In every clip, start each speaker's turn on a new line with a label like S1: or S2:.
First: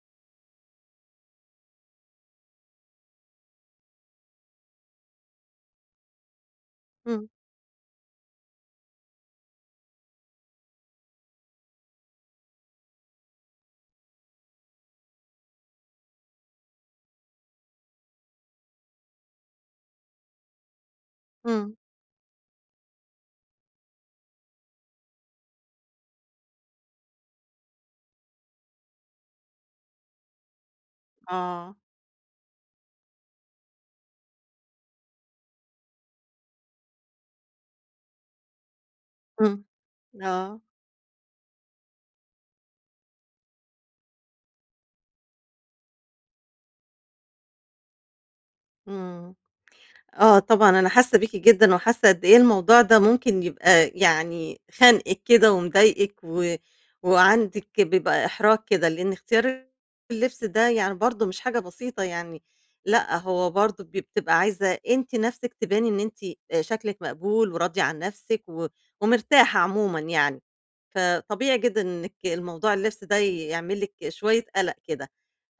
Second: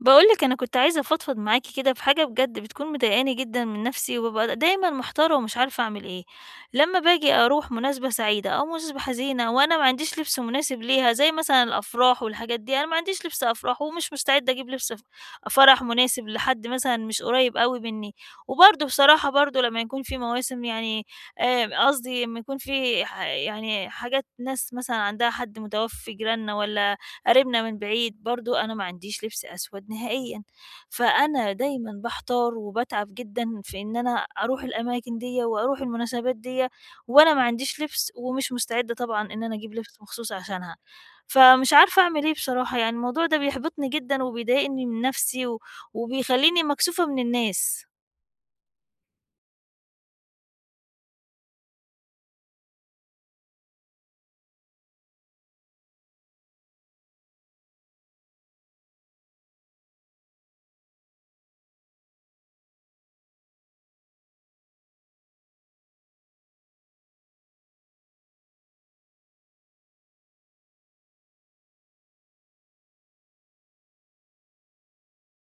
S1: باقول لِك أنا كنت عايزة أفضفض معاكِ كده في حاجة بجد بتكون مضايقاني جدًا من نفسي، وبابقى دايمًا محتارة ومش عارفة أعمل إيه. لمّا
S2: إمم،
S1: باجي أروح مناسبة سعيدة أو مناسبة حزينة وأنا ما عنديش لبس مناسب ليها، زي مثلًا الأفراح والحاجات دي، أنا ما عنديش لبس أفراح ومش مستعدة أجيب لبس فرح مناسب لحد مثلًا مش قريب أوي مني. وبرضه بصراحة برضه لمّا يكون في مواسم يعني
S2: إمم.
S1: قصدي لمّا يكون في يعني حاجات ناس مثلًا عندها حد متوفي، جيراننا والّا قاربنا من بعيد، برضه أنا ما عنديش لبس أسود نهائيًا، فأنا
S2: آه.
S1: دايمًا باحتار وباتعب جدًا في إن أنا أروح الأماكن ديّة وأروح المناسبات ديّة، وأنا ما عنديش لبس ومش مستعدة طبعًا إن أنا
S2: إمم.
S1: أجيب لبس مخصوص
S2: آه.
S1: عشانها، فمش عارفة أعمل إيه بصراحة، يعني الموضوع ده بيحبطني جدًا وبيضايقني من نفسي و وبيخلّيني مكسوفة من الناس.
S2: إمم. آه طبعًا أنا حاسة بيكِ جدًا وحاسة قد إيه الموضوع ده ممكن يبقى خانقِك كده ومضايقِك و وعندِك بيبقى إحراج كده، لإن اختيار اللبس ده يعني برضه مش حاجة بسيطة يعني. لأ هو برضه بتبقى عايزة أنتِ نَفْسِك تباني إن أنتِ شكلِك مقبول وراضية عن نَفْسِك و ومرتاحة عمومًا يعني. فطبيعي جدًا إنِّك الموضوع اللبس ده يعمل لِك شوية قَلَق كده.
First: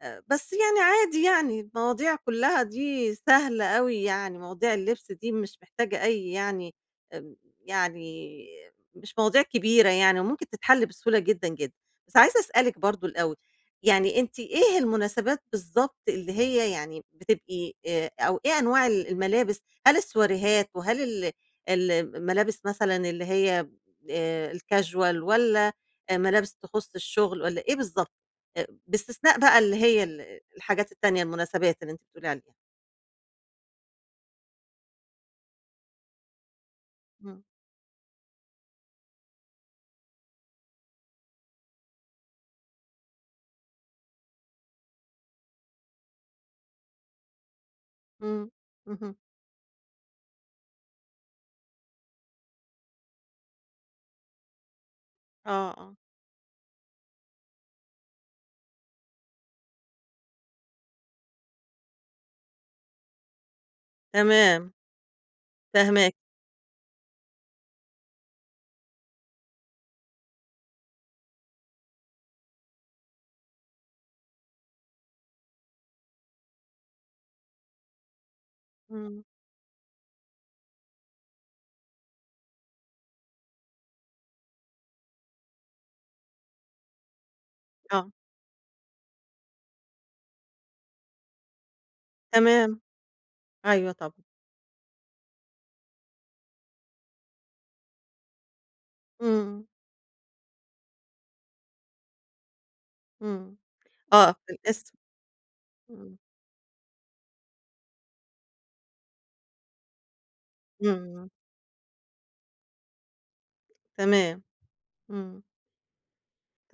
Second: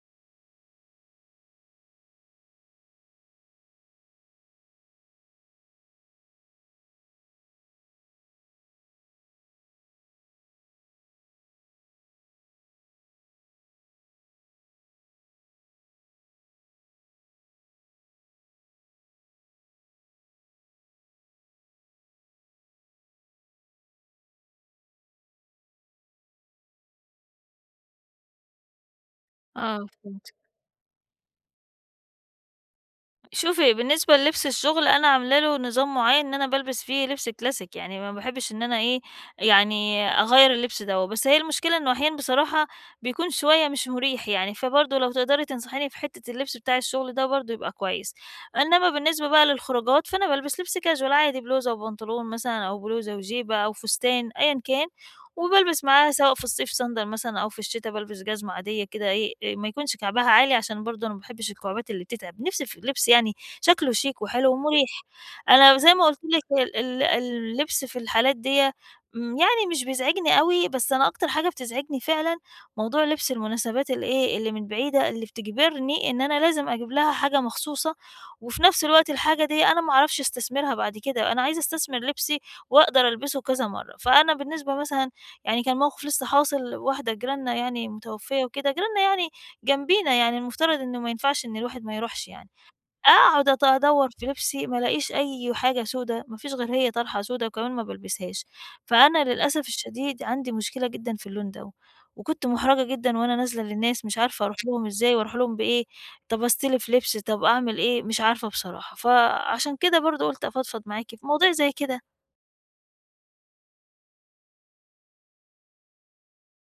S2: بس يعني عادي يعني المواضيع كلّها دي سهلة أوي يعني، مواضيع اللبس دي مش محتاجة أي يعني آمم، يعني مش مواضيع كبيرة يعني وممكن تتحل بسهولة جدًا، جدًا. بس عايزة أسألِك برضه الأول، يعني أنتِ إيه المناسبات بالضبط اللي هي يعني بتبقي، أو إيه أنواع الملابس؟ هل السواريهات وهل الملابس مثلًا اللي هي الcasual والّا ملابس تخُص الشغل والّا إيه بالضبط؟ باستثناء بقى اللي
S1: آه،
S2: هي
S1: فهمت.
S2: الحاجات التانية، المناسبات اللي أنتِ بتقولي عليها.
S1: شوفي، بالنسبة للبس الشغل أنا عاملة له نظام معيّن إن أنا بالبس فيه لبس
S2: إمم،
S1: كلاسيك، يعني ما باحبش إن أنا إيه، يعني أغيّر اللبس دوّة، بس هي المشكلة إنه أحيانًا بصراحة بيكون شوية مش مُريح يعني، فبرضه لو تقدري تنصحيني في حتّة اللبس بتاع الشغل ده برضه يبقى كويس،
S2: إمم،
S1: إنّما
S2: اهم،
S1: بالنسبة بقى للخروجات فأنا بالبس لبس casual عادي بلوزة وبنطلون مثلًا أو بلوزة وجيبة أو فستان أيًا كان.
S2: آه،
S1: وبالبس
S2: آه،
S1: معاها سواء في الصيف صندل مثلًا أو في الشتا بالبس جزمة عادية كده إيه، ما يكونش كعبها عالي عشان برضه أنا ما باحبش الكعبات اللي بتتعب، نِفْسي في لبس يعني شكله شيك وحلو
S2: تمام،
S1: ومُريح. أنا زي ما
S2: فاهماكِ،
S1: قُلت لِك ال ال اللبس في الحالات ديّة يعني مش بيزعجني أوي، بس أنا أكتر حاجة بتزعجني فعلًا موضوع لبس المناسبات الإيه، اللي من بعيدة، اللي بتجبرني إن أنا لازم أجيب لها حاجة مخصوصة، وفي نَفْس الوقت
S2: إمم،
S1: الحاجة ديّة أنا ما أعرفش أستثمرها بعد كده، أنا عايزة أستثمر لبسي وأقدر ألبسه كذا مرّة، فأنا بالنسبة مثلًا يعني كان موقف لسه حاصل واحدة جيراننا يعني
S2: آه،
S1: متوفية وكده، جيراننا يعني جنبينا يعني المفترض إنه ما ينفعش إن الواحد ما يروحش يعني،
S2: تمام،
S1: أقعد
S2: أيوه
S1: أدوّر
S2: طبعًا،
S1: في لبسي ما الاقيش أي حاجة سودا، ما فيش غير هي طرحة سودا وكمان ما بالبسهاش، فأنا
S2: إمم،
S1: للأسف الشديد عندي مشكلة جدًا في اللون دوّة، وكنت مُحرَجة جدًا وأنا
S2: إمم،
S1: نازلة للناس مش
S2: آه،
S1: عارفة
S2: في
S1: أروح لهم
S2: الاسم،
S1: إزاي وأروح لهم بإيه،
S2: إمم،
S1: طب أستلف لبس، طب أعمل إيه، مش عارفة بصراحة، فعشان كده برضه قُلت أفضفض معاكِ في
S2: إمم،
S1: مواضيع زي كده.
S2: تمام، إمم،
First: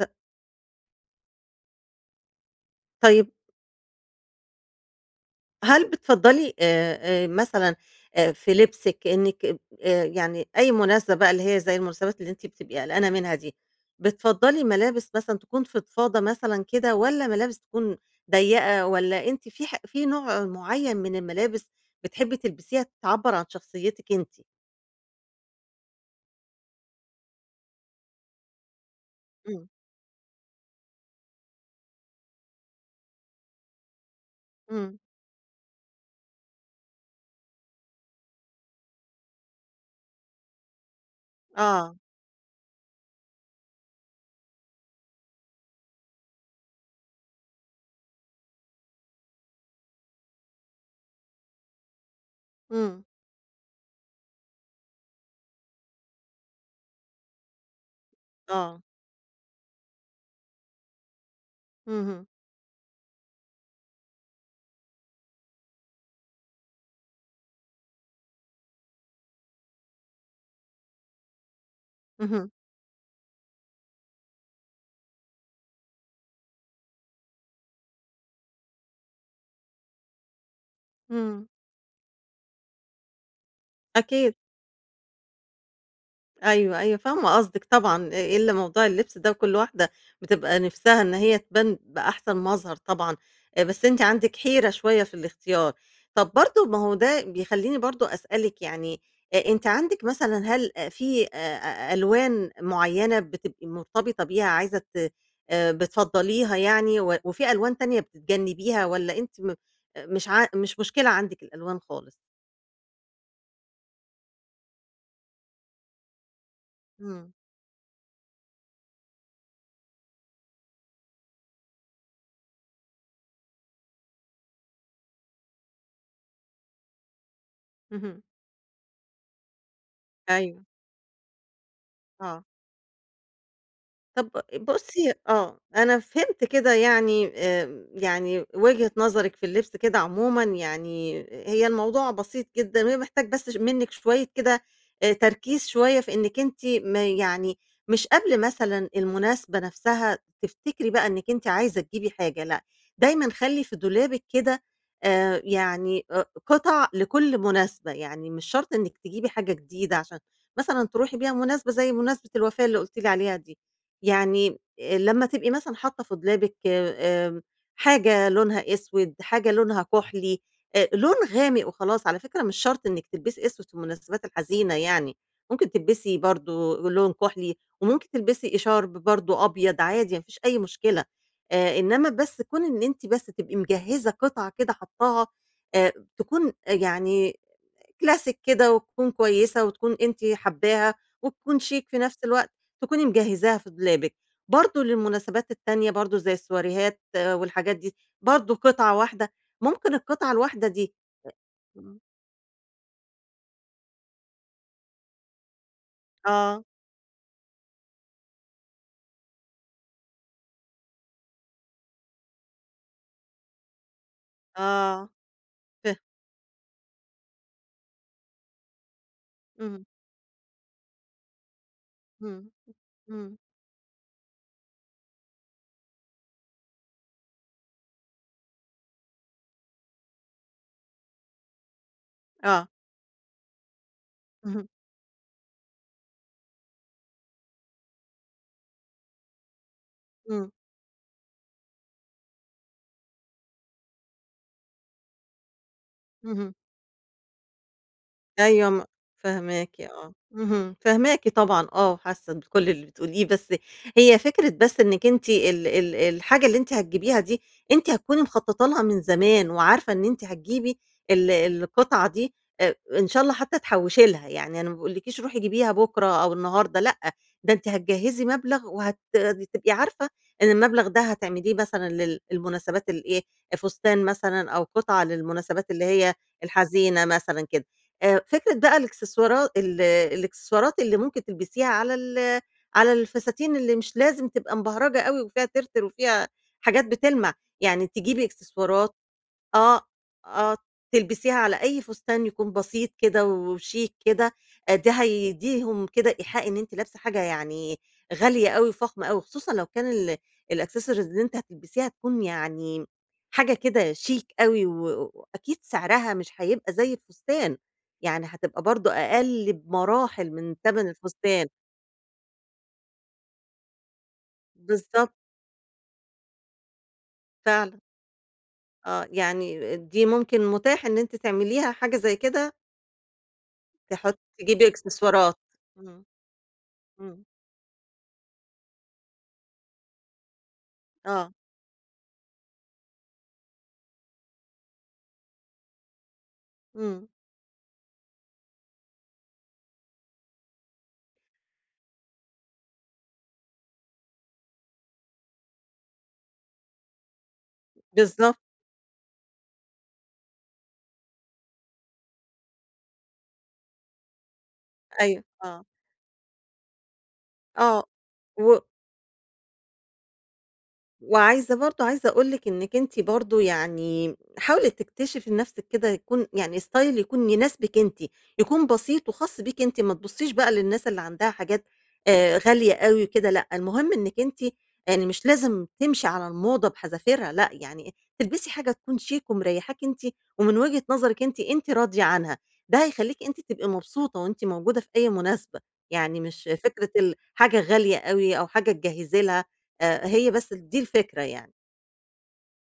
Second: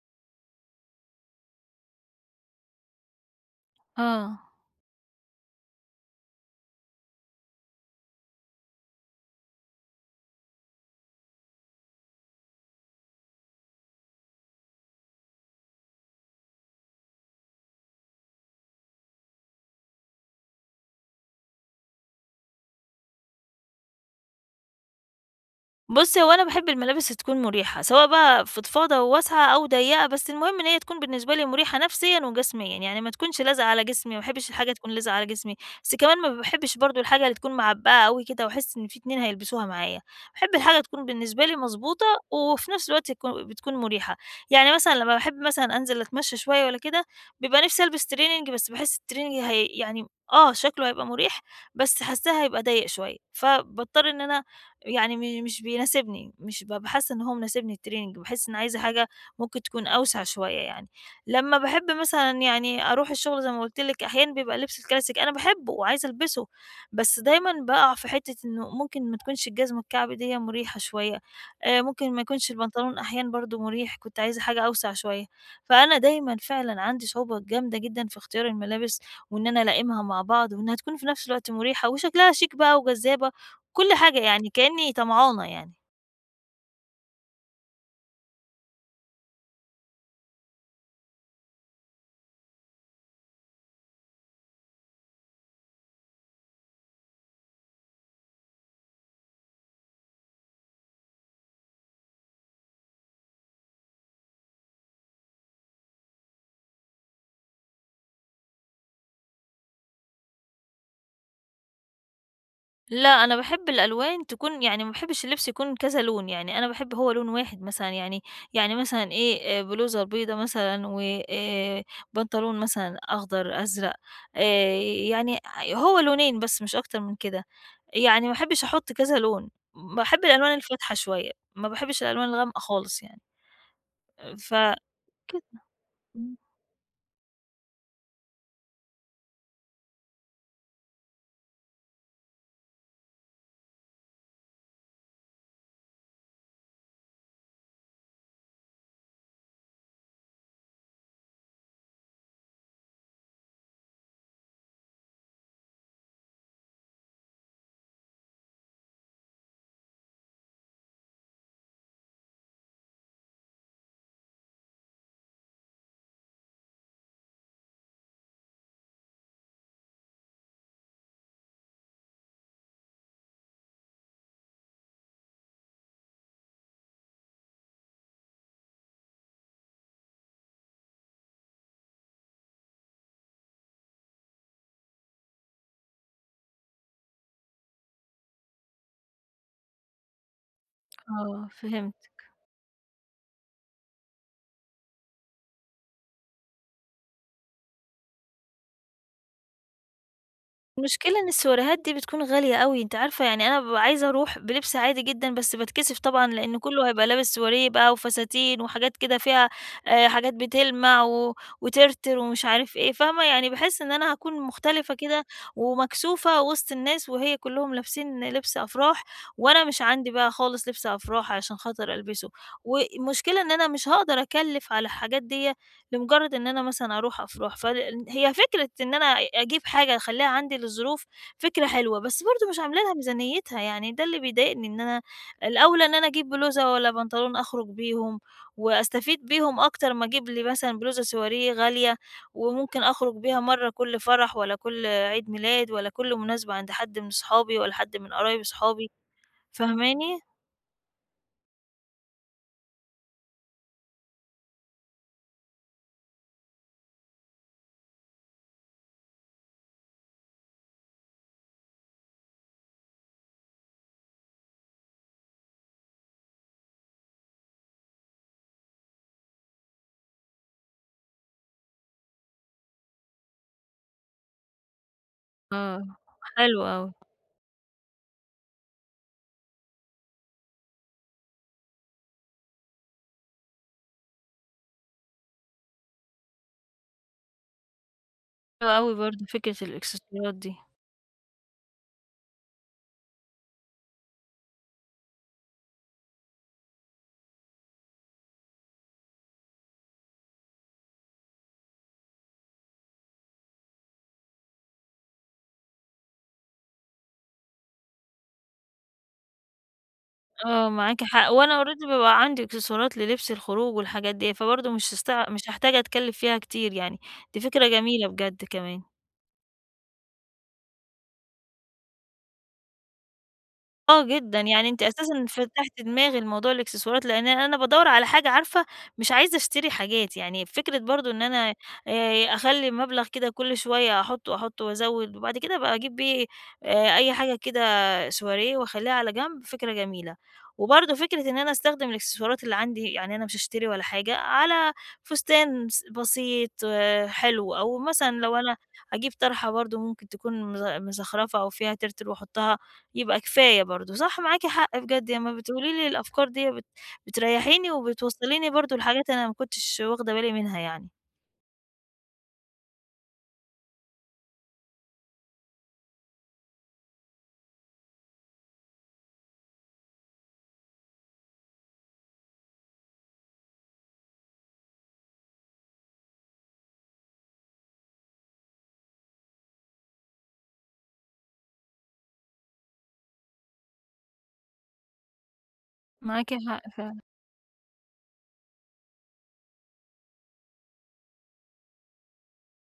S2: ط طيب
S1: آه.
S2: هل بتفضّلي مثلًا في لبسِك إنِّك ب يعني أي مناسبة بقى اللي هي زي المناسبات اللي أنتِ بتبقي قلقانة منها دي، بتفضّلي ملابس مثلًا تكون فضفاضة مثلًا كده والّا ملابس تكون ضيّقة والّا أنتِ في نوع معيّن من الملابس بتحبّي تلبسيها تعبّر عن شخصيتِك أنتِ؟
S1: بُص، هو أنا باحب الملابس تكون مريحة، سواء بقى فضفاضة وواسعة
S2: إمم،
S1: أو ضيّقة، بس المهم إن هي تكون بالنسبة لي مريحة نفسيًا وجسميًا، يعني ما تكونش لازقة على جسمي، ما باحبش الحاجة تكون
S2: إمم،
S1: لازقة على جسمي، بس كمان ما باحبش برضه الحاجة اللي تكون معبّقة أوي كده واحس إن في اتنين هيلبسوها معايا، باحب الحاجة تكون بالنسبة لي
S2: آه،
S1: مضبوطة وفي نفس الوقت تكون مريحة، يعني مثلًا لمّا باحب مثلًا أنزل أتمشى شوية والّا كده، بيبقى نفسي ألبس تريننج بس باحس التريننج هي يعني آه، شكله هيبقى مريح، بس حاساه هيبقى ضيّق
S2: إمم،
S1: شوية، فباضطر إن أنا يعني مش بيناسبني، مش بابقى حاسة إن هو مناسبني الtraining باحس إني عايزة
S2: آه،
S1: حاجة ممكن تكون أوسع شوية يعني. لمّا باحب
S2: اهم،
S1: مثلًا يعني أروح الشغل زي ما قُلت لِك أحيانًا بيبقى اللبس الكلاسيك أنا باحبه وعايزة ألبسه، بس دايمًا باقع في حتة إنه ممكن ما تكونش الجزمة الكعب ديّة مُريحة شوية، ممكن ما
S2: اهم،
S1: يكونش البنطلون أحيانًا برضه مُريح، كنت عايزة حاجة أوسع شوية. فأنا دايمًا فعلًا عندي صعوبة جامدة جدًا في اختيار الملابس وإن أنا ألائمها مع بعض وإنها تكون في نفس
S2: إمم،
S1: الوقت مُريحة وشكلها شيك بقى وجذابة كل حاجة
S2: أكيد.
S1: يعني كأني طمعانة يعني.
S2: أيوه فاهمة قصدِك طبعًا، إلا موضوع اللبس ده وكل واحدة بتبقى نِفْسها إن هي تبان بأحسن مظهر طبعًا. بس أنتِ عندِك حيرة شوية في الاختيار. طَب برضه ما هو ده بيخلّيني برضه أسألِك يعني أنتِ عندِك مثلًا هل أ في أ أ ألوان معيّنة بتبقي مرتبطة بيها عايزة ت بتفضّليها يعني وفي ألوان تانية بتتجنّبيها والّا أنتِ م مش ع مش مشكلة عندِك الألوان خالص؟
S1: لأ، أنا باحب الألوان تكون يعني ما باحبش اللبس يكون كذا لون، يعني أنا باحب هو لون
S2: إمم،
S1: واحد مثلًا يعني يعني مثلًا إيه، بلوزة بيضا مثلًا و آآ، بنطلون مثلًا أخضر، أزرق، آآ، يعني هو لونين بس مش أكتر من كده،
S2: اهم،
S1: يعني ما باحبش أحط كذا لون، باحب الألوان
S2: أيوه،
S1: الفاتحة شوية، ما باحبش الألوان
S2: آه.
S1: الغامقة خالص يعني،
S2: طب
S1: فكده.
S2: بُصّي آه، أنا
S1: إمم،
S2: فهمت كده يعني يعني وجهة نظرِك في اللبس كده عمومًا يعني هي الموضوع بسيط جدًا، وهي محتاج بس منِّك شوية كده تركيز شوية في إنِّك أنتِ ما يعني مش قبل مثلًا المناسبة نفسها تفتكري بقى إنِّك أنتِ عايزة تجيبي حاجة، لأ، دايمًا خلّي في دولابِك كده يعني قطع لكل مناسبة، يعني مش شرط إنِّك تجيبي حاجة جديدة عشان مثلًا تروحي بيها مناسبة زي مناسبة الوفاة اللي قُلتِ لي عليها دي. يعني لمّا تبقي مثلًا حاطة في دولابِك حاجة لونها أسود، حاجة لونها كحلي، لون غامق وخلاص. على فكرة مش شرط إنِّك تلبسي أسود في المناسبات الحزينة يعني، ممكن تلبسي برضه لون كحلي، وممكن تلبسي إشارب برضه أبيض عادي ما فيش أي مشكلة. إنّما بس كون إن أنتِ بس تبقي مجهّزة قطعة كده حاطاها آآ تكون يعني كلاسيك كده وتكون كويسة وتكون أنتِ حاباها
S1: آه،
S2: وتكون شيك في
S1: فهمت.
S2: نفس الوقت، تكوني مجهّزاها في دولابِك. برضه للمناسبات التانية برضه زي السواريهات آه، والحاجات دي، برضه قطعة واحدة، ممكن القطعة الواحدة دي
S1: المشكلة إن السيواريهات دي
S2: إمم.
S1: بتكون غالية أوي، أنتِ عارفة يعني أنا بابقى عايزة أروح بلبس عادي جدًا، بس باتكسف طبعًا لإن
S2: آه،
S1: كلّه هيبقى لابس سواريه بقى وفساتين وحاجات كده فيها حاجات بتلمع و وترتر ومش عارف إيه، فاهمة؟ يعني باحس إن أنا هاكون مختلفة
S2: آه،
S1: كده
S2: ف
S1: ومكسوفة وسط الناس وهي كلّهم لابسين لبس أفراح، وأنا مش
S2: إمم،
S1: عندي بقى خالص لبس أفراح عشان خاطر ألبسه،
S2: إمم، إمم،
S1: والمشكلة إن أنا مش هاقدر أكلّف على الحاجات ديّة لمجرد إن أنا مثلًا أروح أفراح، هي فكرة إن أنا أجيب حاجة أخلّيها عندي للظروف فكرة حلوة، بس برضه مش
S2: آه،
S1: عاملة لها ميزانيتها، يعني ده اللي
S2: اهم،
S1: بيضايقني إن أنا الأولى إن أنا أجيب بلوزة والّا بنطلون أخرج بيهم وأستفيد بيهم أكتر ما أجيب لي
S2: إمم،
S1: مثلًا بلوزة سواريه غالية وممكن أخرج بيها مرّة كل فرح ولا كل عيد ميلاد ولا كل
S2: اهم.
S1: مناسبة عند حد من صحابي ولا حد من قرايب
S2: أيوه،
S1: صحابي،
S2: فاهماكِ آه،
S1: فاهماني؟
S2: اهم، فاهماكِ طبعًا آه، حاسة بكل اللي بتقوليه. بس هي فكرة بس إنِّك أنتِ ال ال الحاجة اللي أنتِ هتجيبيها دي، أنتِ هتكوني مخططة لها من زمان وعارفة إن أنتِ هتجيبي القطعة دي إن شاء الله حتى تحوّشي لها، يعني أنا ما باقولكيش روحي جيبيها بُكرة أو النهارده لأ، ده أنتِ هتجهّزي مبلغ وهت تبقي عارفة إن المبلغ ده هتعمليه مثلًا للمناسبات الإيه، فستان مثلًا أو قطعة للمناسبات
S1: آه.
S2: اللي هي
S1: حلو أوي،
S2: الحزينة مثلًا كده. فكرة بقى الإكسسوارات اللي ممكن تلبسيها على الفساتين اللي مش لازم تبقى مبهرجة أوي وفيها ترتر وفيها حاجات بتلمع، يعني تجيبي
S1: حلو
S2: إكسسوارات
S1: أوي برضه فكرة
S2: آه،
S1: الإكسسوارات
S2: آه،
S1: دي.
S2: تلبسيها على أي فستان يكون بسيط كده وشيك كده. ده هيدّيهم كده إيحاء إن أنتِ لابسة حاجة يعني غالية أوي وفخمة أوي، خصوصًا لو كان الaccessories اللي أنتِ هتلبسيها هتكون يعني حاجة كده شيك أوي وأكيد سعرها مش هيبقى زي الفستان، يعني هتبقى برضه أقل بمراحل من
S1: آه،
S2: تَمَن
S1: معاكِ حق،
S2: الفستان.
S1: وأنا already بيبقى عندي إكسسوارات للبس الخروج والحاجات ديّة، فبرضه مش هست
S2: بالضبط،
S1: مش هاحتاج أتكلّف فيها كتير يعني، دي فكرة
S2: فعلًا،
S1: جميلة بجد كمان.
S2: آه، يعني دي ممكن متاح إن أنتِ تعمليها حاجة زي كده،
S1: آه جدًا،
S2: تجيبي
S1: يعني أنتِ أساسًا
S2: إكسسوارات.
S1: فتحتِ
S2: إمم.
S1: دماغي لموضوع الإكسسوارات،
S2: إمم،
S1: لإن أنا بادوّر على حاجة عارفة مش عايزة أشتري حاجات، يعني فكرة برضه إن
S2: آه،
S1: أنا أخلّي مبلغ كده كل شوية أحُطّه، أحُطّه وأزوّد، وبعد كده أبقى أجيب بيه
S2: إمم،
S1: أي حاجة كده شواريه وأخلّيها على جنب، فكرة جميلة. وبرضه فكرة إن أنا أستخدم الإكسسوارات اللي عندي، يعني أنا مش هاشتري ولا حاجة، على فستان بسيط آه، حلو، أو مثلًا
S2: بالضبط،
S1: لو أنا أجيب طرحة برضه ممكن تكون مزخرفة أو فيها تِرتِر وأحُطّها يبقى كفاية برضه، صح معاكِ حق بجد،
S2: أيوه،
S1: أمّا
S2: آه،
S1: بتقولي لي الأفكار ديّة بتريّحيني
S2: آه،
S1: وبتوصّليني
S2: و
S1: برضه لحاجات أنا ما كنتش واخدة بالي منها يعني.
S2: وعايزة برضه عايزة أقول لِك إنِّك أنتِ برضه يعني حاولي تكتشفي لنفسِك كده يكون يعني style يكون يناسبِك أنتِ، يكون بسيط وخاص بيكِ أنتِ. ما تبُصّيش بقى للناس اللي عندها حاجات غالية أوي وكده لأ، المهم إنِّك أنتِ يعني مش لازم تمشي على الموضة بحذافيرها لأ، يعني تلبسي حاجة تكون شيك ومريّحاكِ أنتِ ومن وجهة نظرِك أنتِ، أنتِ راضية عنها، ده هيخلّيكِ أنتِ تبقي مبسوطة وأنتِ موجودة في أي مناسبة، يعني
S1: معاكِ
S2: مش
S1: حق
S2: فكرة
S1: فعلًا.
S2: حاجة غالية أوي أو حاجة تجهّزي لها هي بس دي الفكرة يعني.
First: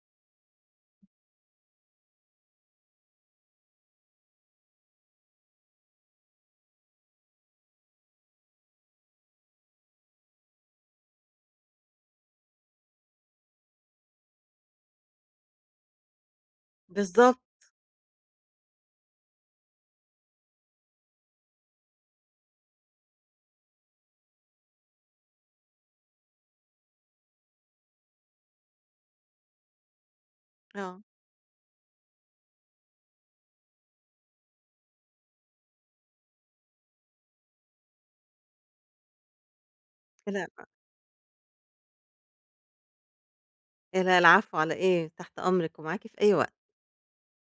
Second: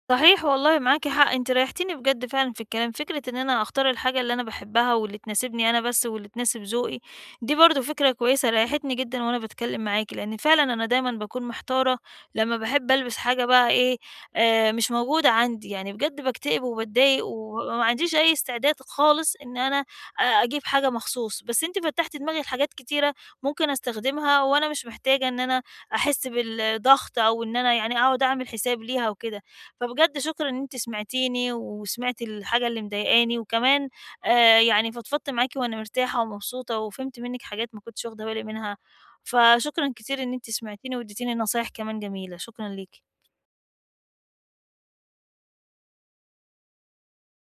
S1: صحيح والله معاكِ حق، أنتِ ريحتيني بجد فعلًا في الكلام، فكرة إن أنا أختار الحاجة اللي أنا باحبها واللي تناسبني أنا بس واللي تناسب ذوقي، دي برضه فكرة كويسة ريحتني جدًا وأنا باتكلم معاكِ، لإن فعلًا أنا دايمًا باكون محتارة لمّا باحب ألبس حاجة بقى إيه، مش موجودة عندي، يعني بجد باكتئب وباتضايق
S2: بالضبط،
S1: وما عنديش أي استعداد خالص إن أنا أجيب حاجة مخصوص، بس أنتِ فتّحتِ دماغي لحاجات كتيرة ممكن أستخدمها وأنا مش محتاجة إن أنا أحس بالضغط أو إن أنا يعني أقعد أعمل حساب ليها وكده. فبجد شكرًا إن أنتِ
S2: آه. آه.
S1: سمعتيني، وسمعتِ الحاجة اللي مضايقاني، وكمان يعني فضفضت معاكِ وأنا مرتاحة ومبسوطة، وفهمت منِّك حاجات ما كنتش واخدة بالي منها، فشكرًا كتير إن
S2: لأ،
S1: أنتِ سمعتيني واديتيني نصايح كمان جميلة، شكرًا ليكِ.
S2: لأ العفو على إيه، تحت أمرِك ومعاكِ في أي وقت.